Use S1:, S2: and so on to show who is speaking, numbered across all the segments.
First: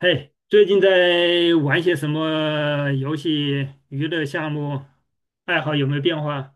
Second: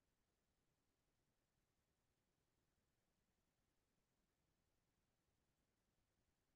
S1: 嘿，最近在玩些什么游戏、娱乐项目？爱好有没有变化？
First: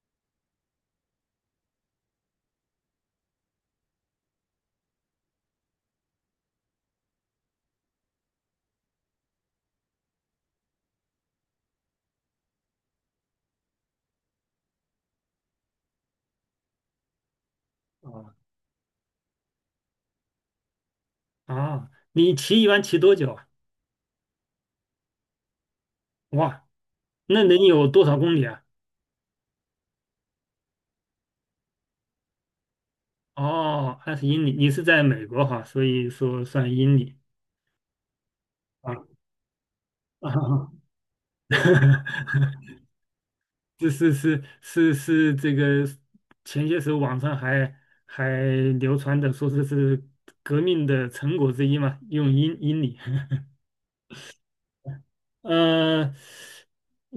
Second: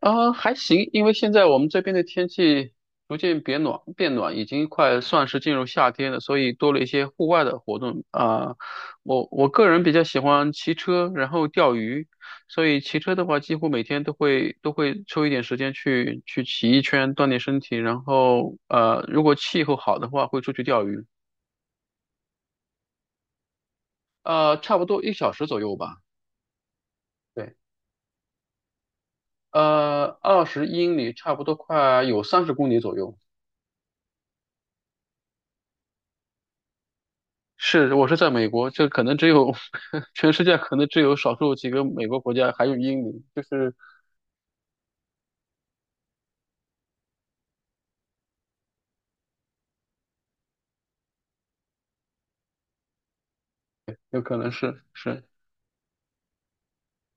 S2: 啊，还行，因为现在我们这边的天气逐渐变暖，变暖已经快算是进入夏天了，所以多了一些户外的活动啊。我个人比较喜欢骑车，然后钓鱼，所以骑车的话，几乎每天都会抽一点时间去骑一圈，锻炼身体。然
S1: 啊，
S2: 后如果气候好的话，会出去钓鱼，
S1: 啊，一般骑多久啊？
S2: 差不多一小时左右吧。
S1: 哇，那
S2: 对，
S1: 能有多少公里啊？
S2: 20英里，差不多快有30公里左右。
S1: 哦，20英里。你是在美国哈，所以说算英里
S2: 是，我是在美国，这
S1: 啊。
S2: 可能只有 全世界
S1: 啊，
S2: 可能只有少 数几个美国国
S1: 哈，
S2: 家还有英语，就是
S1: 是是是是是，这个前些时候网上还流传的说这是革命的成果之一嘛，用英里。
S2: 有可能是。
S1: 嗯、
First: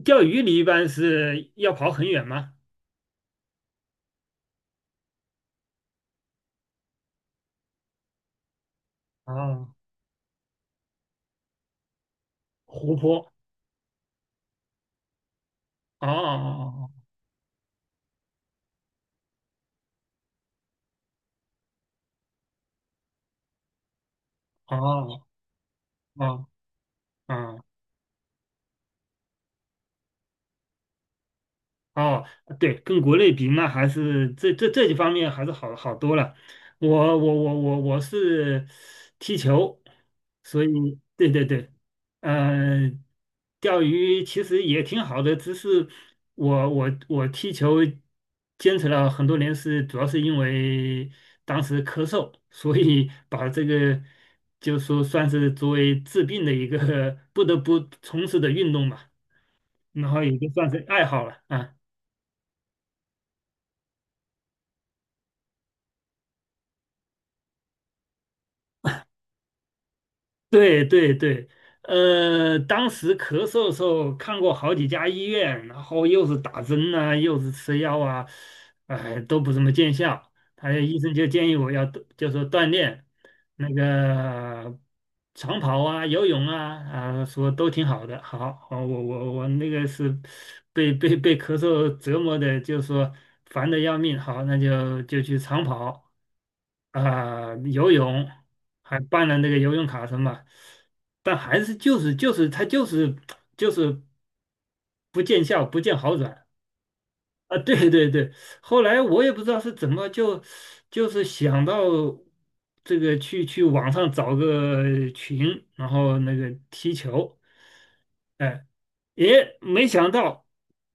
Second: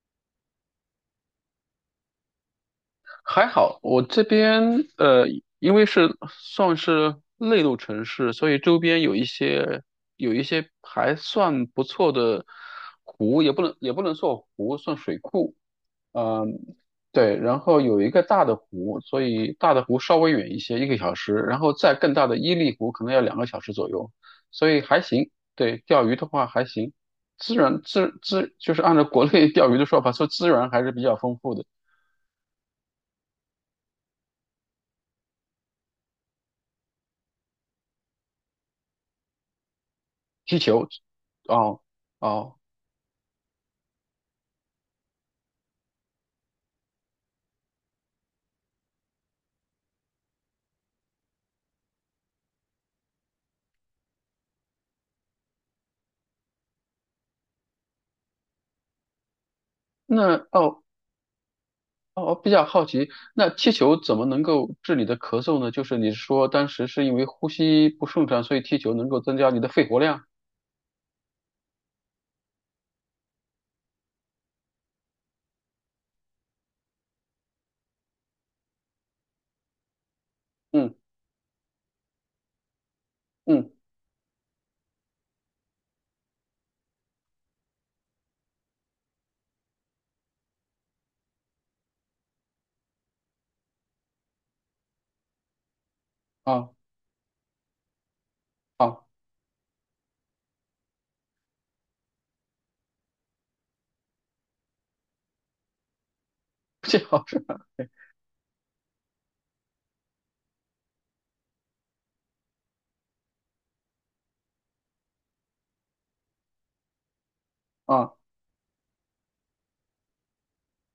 S1: 钓鱼你一般是要跑很远吗？
S2: 还好，我这边呃，因为是算是内陆城市，所以周边有一
S1: 啊，
S2: 些有一些还算不错的
S1: 湖泊。
S2: 湖，也不能算湖，算水库，
S1: 哦
S2: 嗯，
S1: 哦
S2: 对，然后有一个大的湖，所以大的湖稍微远一些，1个小时，然后再更大的伊利湖可能要2个小时左右，所
S1: 哦
S2: 以还
S1: 哦
S2: 行。对，钓鱼的
S1: 哦
S2: 话还行，
S1: 哦，
S2: 资
S1: 哦
S2: 源资资就是按照国内钓鱼的说法，说资源还是比较丰富的。
S1: 哦，对，跟国内比，那还是这几方面还是好多了。我我我我我是踢球，
S2: 踢
S1: 所以
S2: 球，
S1: 对对对，
S2: 哦哦，
S1: 呃，钓鱼其实也挺好的，只是我踢球坚持了很多年是，主要是因为当时咳嗽，所以把这个就说算是作为治病的一个 不得不从事的运动吧，然后也
S2: 那
S1: 就算是
S2: 哦
S1: 爱好了啊。
S2: 哦，比较好奇，那踢球怎么能够治你的咳嗽呢？就是你说当时是因为呼吸不顺畅，所以踢球能够增加你的肺活量。
S1: 对对对，当时咳嗽的时候看过好几家医院，然后又是打针啊，又是吃药啊，哎，都不怎么见效。他
S2: 嗯
S1: 医生就建议我要就说锻炼那
S2: 嗯，
S1: 个长跑啊、游泳啊，啊，说都挺好的。好，好，我那个是被咳嗽折磨的，就说烦的要命。好，那就去长跑。
S2: 啊。
S1: 啊、游泳还
S2: 好
S1: 办了那个游泳卡什么，但还是就是他就是不见效，不见好转
S2: 这好是
S1: 啊！对对对，后来我也不知道是怎么就是想到这个去网上找个群，然后那个踢球，
S2: 啊，
S1: 哎，也没想到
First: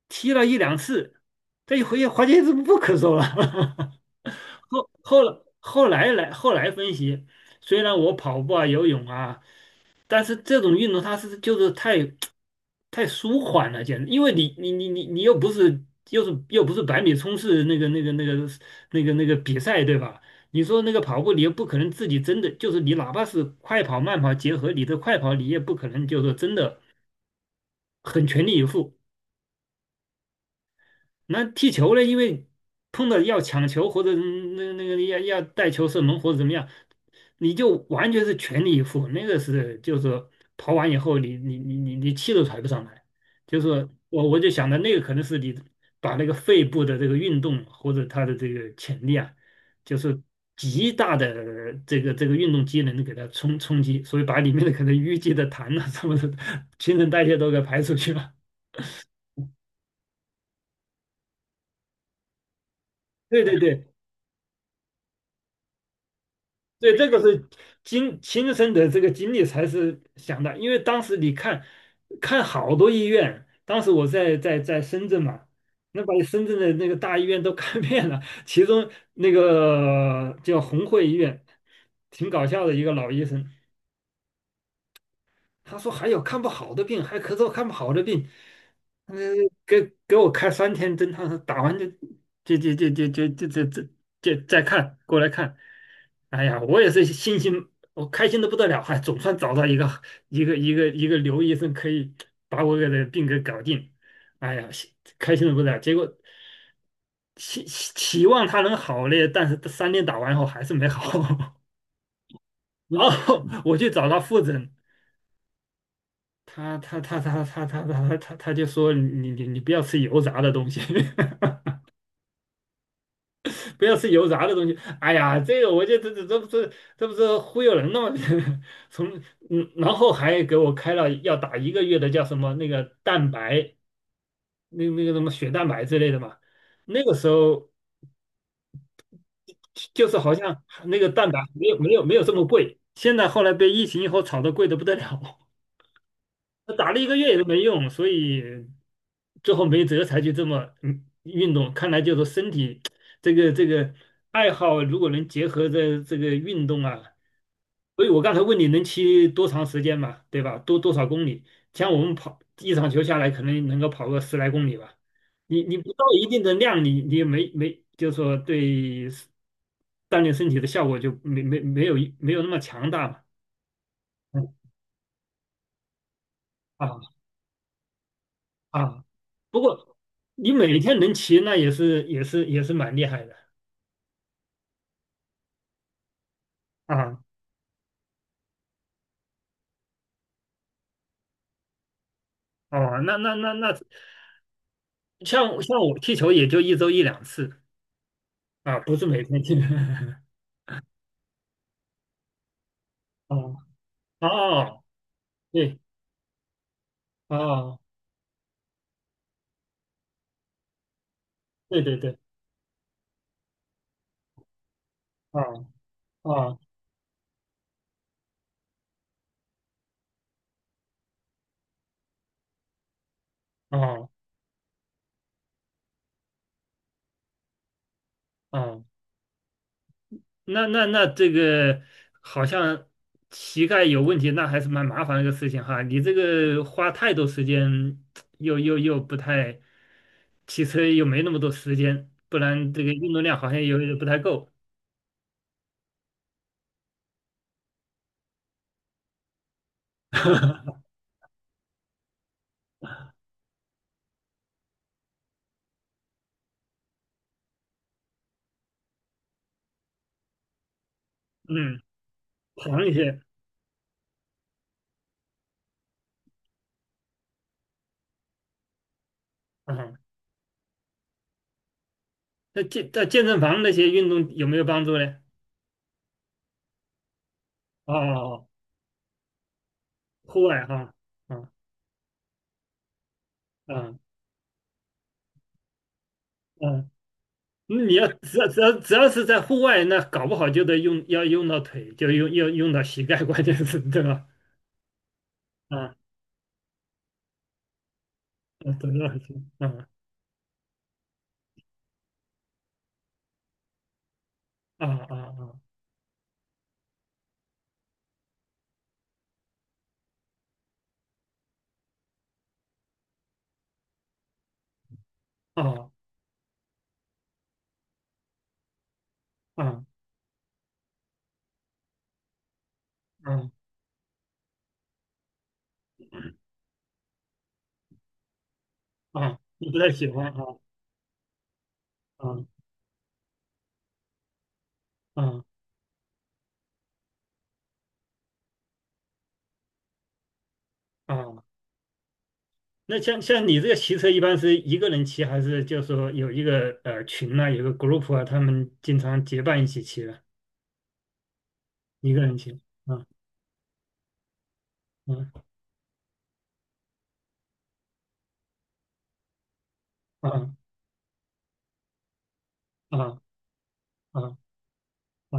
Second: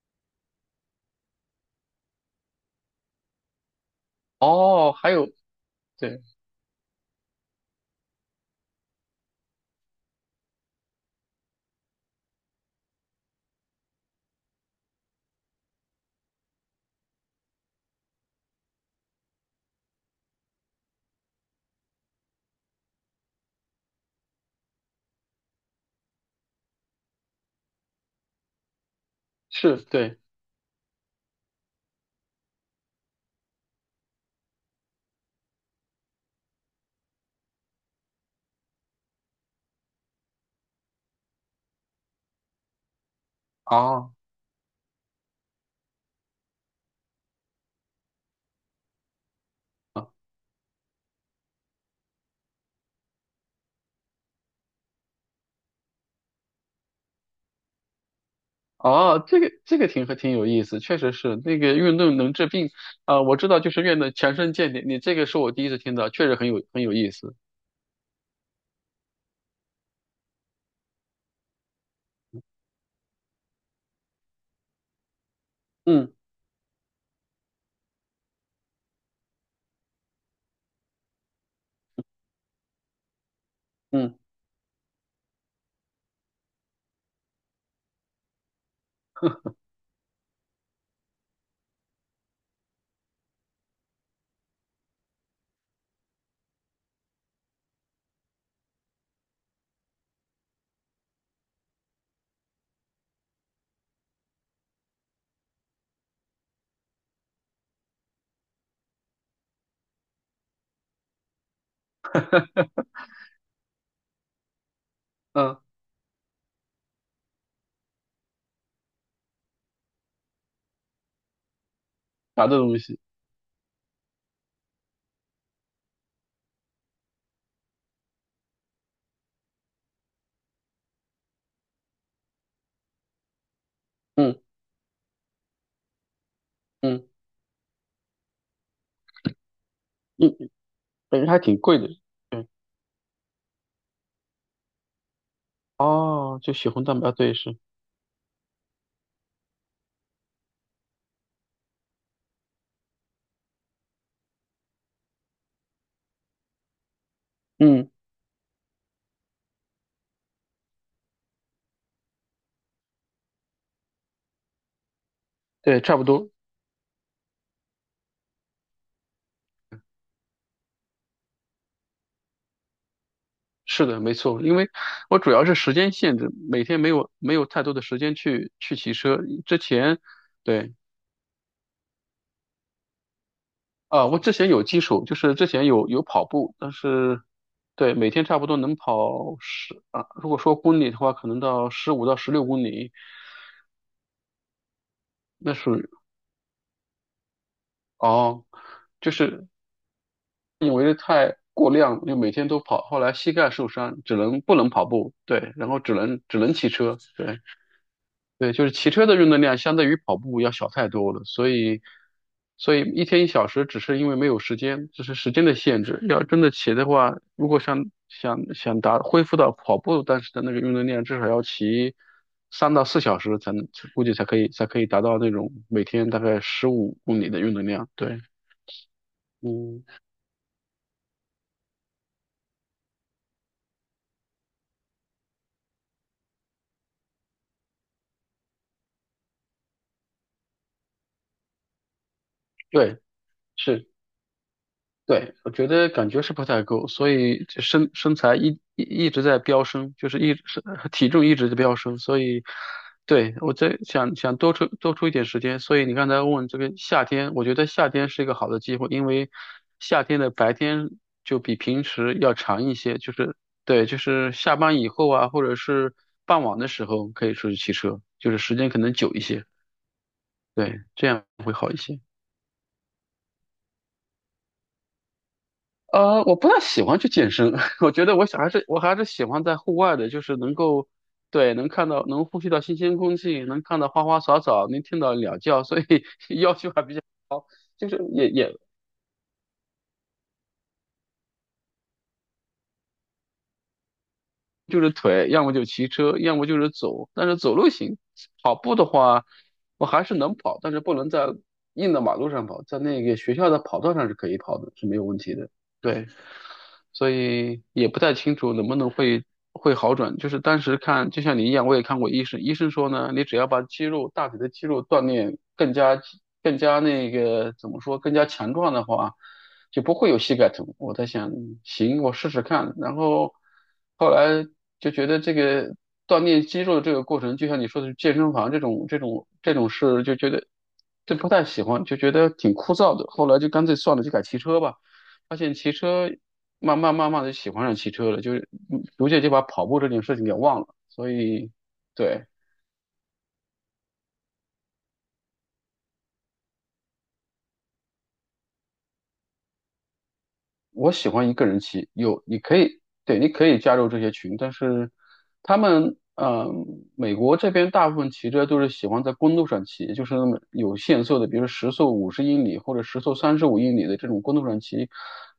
S1: 踢了一两次，这一回发现是不咳嗽了。
S2: 哦，还有对，
S1: 后来分析，虽然我跑步啊、游泳啊，但是这种运动它就是太舒缓了，简直，因为你又不是又不是百米冲刺那个比赛对吧？你说那个跑步，你又不可能自己真的就是你，哪怕是快跑慢跑结合你的快跑，你也不可能就是真的很全力以赴。
S2: 是对
S1: 那踢球呢，因为碰到要抢球或者那个要带球射门或者怎么样，你就完全是全力以赴，那个就是说跑完以后你气都喘不上来，就是说
S2: 啊
S1: 我就想着那个可能是你把那个肺部的这个运动或者它的这个潜力啊，就
S2: 啊
S1: 是极大的这个运动机能给它冲击，所以把里面的可能淤积的痰啊什么的，新陈代谢都给排出去了。
S2: 哦，这个挺挺有意思，确实是那个运动能治病啊，我
S1: 对
S2: 知
S1: 对
S2: 道就是
S1: 对，
S2: 运动强身健体，你这个是我第一次听到，确实很有很有
S1: 对，这
S2: 意
S1: 个
S2: 思。
S1: 是经亲身的这个经历才是想的，因为当时你看，看好多医院，当时我在深圳嘛，那把
S2: 嗯
S1: 深圳的那个大医院都 看遍了，其中那个叫红会医院，挺搞笑的一个老医生，
S2: 嗯
S1: 他说还有看不好的病，还咳嗽看不好的病，嗯，给给我开三天灯他说打完就就就就就就就就就就再看过来看。哎呀，我也是信心，我开心的不得了，还总算找到一个刘医生可以把我给的病给搞定。哎呀，心开心的不得了。结果期望他能好嘞，但是三天打完后还是没好。然后我去找他复诊，
S2: 嗯，
S1: 他就说你不要吃油炸的东西。
S2: 啥的东西？
S1: 不要吃油炸的东西。哎呀，这个我觉得这不是忽悠人的吗？从然后还给我开了要打一个月的叫什么那个蛋白，
S2: 嗯
S1: 那个什么血蛋白之类的嘛。那
S2: 嗯
S1: 个时候就是好
S2: 嗯，
S1: 像那个
S2: 本身
S1: 蛋
S2: 还
S1: 白
S2: 挺贵的。
S1: 没有这么
S2: 对
S1: 贵，现在后来被疫情以后炒得贵得不得了。
S2: 哦，就血红
S1: 打了
S2: 蛋
S1: 一
S2: 白，
S1: 个月
S2: 对
S1: 也都
S2: 是，
S1: 没用，所以最后没辙才去这么运动。看来就是身体这个爱好，如果能结合着这个运动啊，
S2: 嗯，
S1: 所以我刚才问你能骑多长时间嘛，对吧？多少公里？像我们跑一场球下来，可能能够跑个10来公里吧。你
S2: 对，
S1: 不
S2: 差
S1: 到
S2: 不
S1: 一
S2: 多。
S1: 定的量，你也没没就是说对锻炼身体的效果就没有那么强大嘛。
S2: 是的，没错，
S1: 嗯，
S2: 因为我主要是时间限制，每天没有
S1: 好。
S2: 没有太多的时间去骑
S1: 啊，
S2: 车。之
S1: 不过
S2: 前，
S1: 你
S2: 对。
S1: 每天能骑，那也是蛮厉害的
S2: 啊，我之前有基础，就是之前有跑步，但
S1: 啊。
S2: 是对每天差不多能跑十啊，如果说公里的话，可能到15到16公里，
S1: 哦，那，
S2: 那属
S1: 像
S2: 于
S1: 我踢球也就一周一两次
S2: 哦，
S1: 啊，不是
S2: 就
S1: 每天
S2: 是
S1: 踢。
S2: 因为太过量，就每天都跑，后来膝盖
S1: 哦
S2: 受伤，只能不能
S1: 哦，
S2: 跑步，对，然后
S1: 对，
S2: 只能骑车，对。
S1: 哦，
S2: 对，就是骑车的运动量相对于跑步要小太多了，所以，
S1: 对对对，
S2: 所以一天一小时只是因为没有时间，这是时间的
S1: 哦
S2: 限制。要真的
S1: 哦
S2: 骑的话，如果想恢复到跑步当时的那个运动量，至少要骑3到4小时才能，估
S1: 哦
S2: 计才可以达到那种每天大概15公里的运动量。对，
S1: 哦，
S2: 嗯，
S1: 那这个好像膝盖有问题，那还是蛮麻烦的一个事情哈。你这个花太多时间，又不太，骑车又没那么多时间，不然这个
S2: 对，
S1: 运动量好像有
S2: 是。
S1: 点不太够。
S2: 对，我觉得感觉是不太够，所以这身材一直在飙升，就是一身 体重一直在飙升，所以对我在想多出一点时间，所以你刚才问这个夏天，我觉得夏天是一个好的机会，因为夏天的白天就比
S1: 嗯，
S2: 平时要长一
S1: 长一
S2: 些，就
S1: 些
S2: 是对，就是下班以后啊，或者是傍晚的时候可以出去骑车，就是时间可能久一些，
S1: 啊。
S2: 对，这样会好一些。
S1: 那在健身房那些运动有没有帮助呢？
S2: 我不太喜欢去健身，我觉得我想
S1: 哦，
S2: 还是我还是喜欢在户外的，就是
S1: 户
S2: 能
S1: 外
S2: 够，
S1: 哈，啊
S2: 对，能看到能呼吸到新鲜空气，能看到
S1: 啊
S2: 花花草草，能听到鸟叫，所以 要求还
S1: 啊！
S2: 比较高，
S1: 那
S2: 就
S1: 你
S2: 是
S1: 要
S2: 也
S1: 只要
S2: 也
S1: 只要只要是在户外，那搞不好就得要用到腿，就要用到膝盖，关键是对吧？
S2: 就是腿，要么就骑
S1: 啊
S2: 车，要么就是走，但是走路行，跑
S1: 啊，
S2: 步的
S1: 对，
S2: 话，
S1: 嗯
S2: 我还是能跑，但是不能在硬的马路上跑，在那个学校的跑道上是可以跑的，
S1: 啊
S2: 是没有问题的，
S1: 啊
S2: 对。所以也不太清楚能不能会好转。就是当时看，就像你一样，我也看过医生，医生说呢，你只要把肌肉大腿的肌肉锻炼
S1: 啊
S2: 更
S1: 啊
S2: 加更加那个怎么说，更加强壮的话，就不
S1: 啊
S2: 会有膝盖疼。我在想，行，我试试看。然后
S1: 啊
S2: 后来就觉得这个锻炼肌肉的这个过程，就像你说的健身房这种这种
S1: 啊，
S2: 这种
S1: 你不太
S2: 事，
S1: 喜
S2: 就
S1: 欢
S2: 觉得。
S1: 啊
S2: 这不太喜欢，就觉得挺
S1: 啊
S2: 枯燥的。后来就干脆算了，就改骑车吧。发
S1: 啊
S2: 现骑车慢慢的喜欢上骑车了，就是逐渐就把跑步这件事情给忘了。所
S1: 啊。
S2: 以，对，
S1: 那像你这个骑车，一般是一个人骑，还是就是说有一个群呐、有个 group 啊，他们经常结伴一起骑的，
S2: 我喜欢一个人骑，
S1: 一个
S2: 有
S1: 人
S2: 你可
S1: 骑。
S2: 以，
S1: 啊
S2: 对，你可以加入这些群，但是
S1: 啊
S2: 他们，美国这边大部分骑车都是喜欢在公路上骑，就是那么
S1: 啊
S2: 有限速的，比如时速50英里或者时速
S1: 啊
S2: 35英里的这种公
S1: 啊
S2: 路上骑，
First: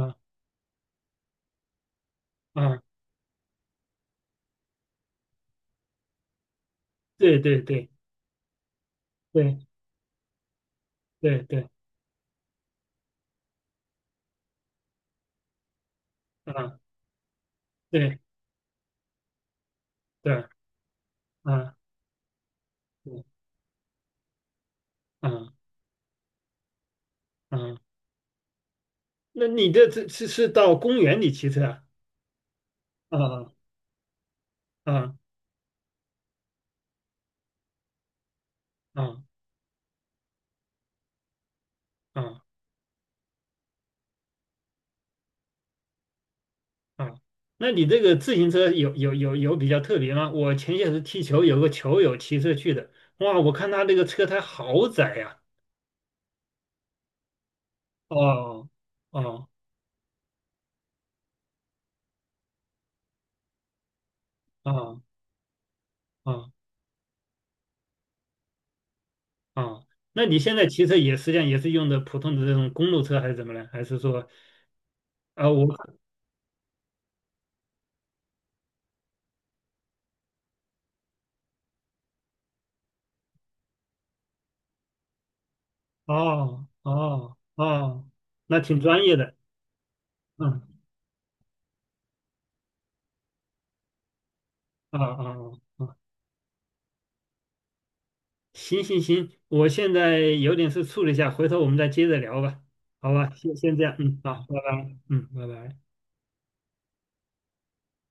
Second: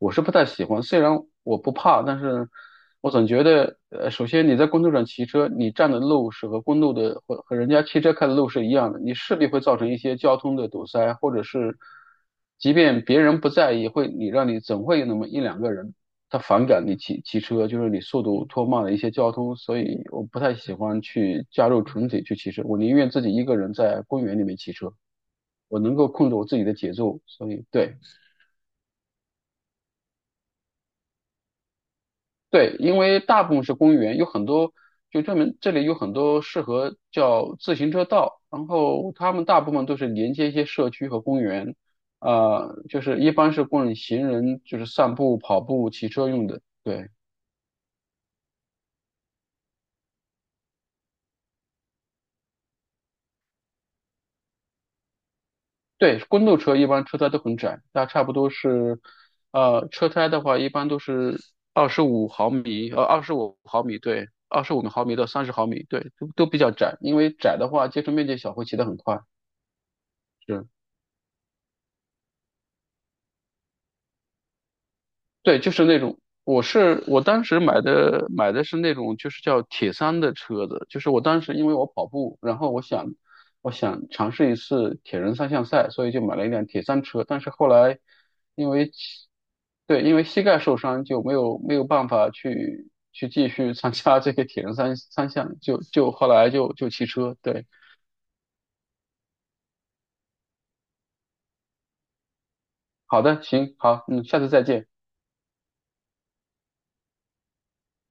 S2: 我是不太喜欢。虽然我不怕，但是
S1: 啊！
S2: 我总觉得，首先你在公路上骑车，你占的路是和公路的和
S1: 对
S2: 和
S1: 对
S2: 人家
S1: 对
S2: 汽车开的路是一样的，你势必会
S1: 对
S2: 造成一些交通的堵塞，或
S1: 对
S2: 者
S1: 对
S2: 是即便别人不在意，会你让你总会有那么一两个人他
S1: 啊
S2: 反感你骑车，就是你
S1: 对
S2: 速度拖慢了一些交通，所以我不
S1: 对
S2: 太喜欢去加
S1: 啊
S2: 入群体去骑车，我宁愿自己
S1: 对
S2: 一个人在公园里面骑车。
S1: 啊
S2: 我能够控制我自己的节奏，所以
S1: 啊！
S2: 对，
S1: 那你这是到公园里骑车啊？
S2: 对，因为大
S1: 啊
S2: 部分是公园，有很多
S1: 啊
S2: 就专门这里有很多适合叫自行车道，然后
S1: 啊！
S2: 他们大部分都是连接一些社区和公园，
S1: 啊
S2: 就是一般是供行人就是散步、跑步、骑车用的。对
S1: 啊，那你这个自行车有比较特别吗？我前些时踢球，有个球友骑车去的，哇，我看他那个车胎好窄呀、
S2: 对，公路车一般车胎都很窄，那差不多
S1: 哦
S2: 是，
S1: 哦
S2: 车胎的话一般都是二十五毫米，二十五毫米，对，二十五
S1: 哦
S2: 毫米到三十毫米，对，都
S1: 哦
S2: 比较窄，因为窄的话接触面积小，会骑得很快。
S1: 哦，那你现在
S2: 是。
S1: 骑车也实际上也是用的普通的这种公路车还是怎么呢？还是说啊、
S2: 对，就是
S1: 我
S2: 那种，我是我当时买的是那种，就是叫铁三的车子，就是我当时因为我跑步，然后我想尝试一次铁人三项赛，所以就买了一
S1: 哦
S2: 辆铁三车，
S1: 哦
S2: 但是后来
S1: 哦，那
S2: 因
S1: 挺
S2: 为
S1: 专业
S2: 膝
S1: 的，
S2: 对，因为膝盖受
S1: 嗯
S2: 伤就没有办法去参加这个铁人三
S1: 啊啊
S2: 三项，
S1: 啊，啊
S2: 后来骑车，对，
S1: 行行行，我现在有点事处理一下，回头我们再接着聊吧，好
S2: 好
S1: 吧，
S2: 的，行，
S1: 先这样，
S2: 好，
S1: 嗯，
S2: 嗯，
S1: 好，
S2: 下次
S1: 拜
S2: 再见。
S1: 拜，嗯，拜拜。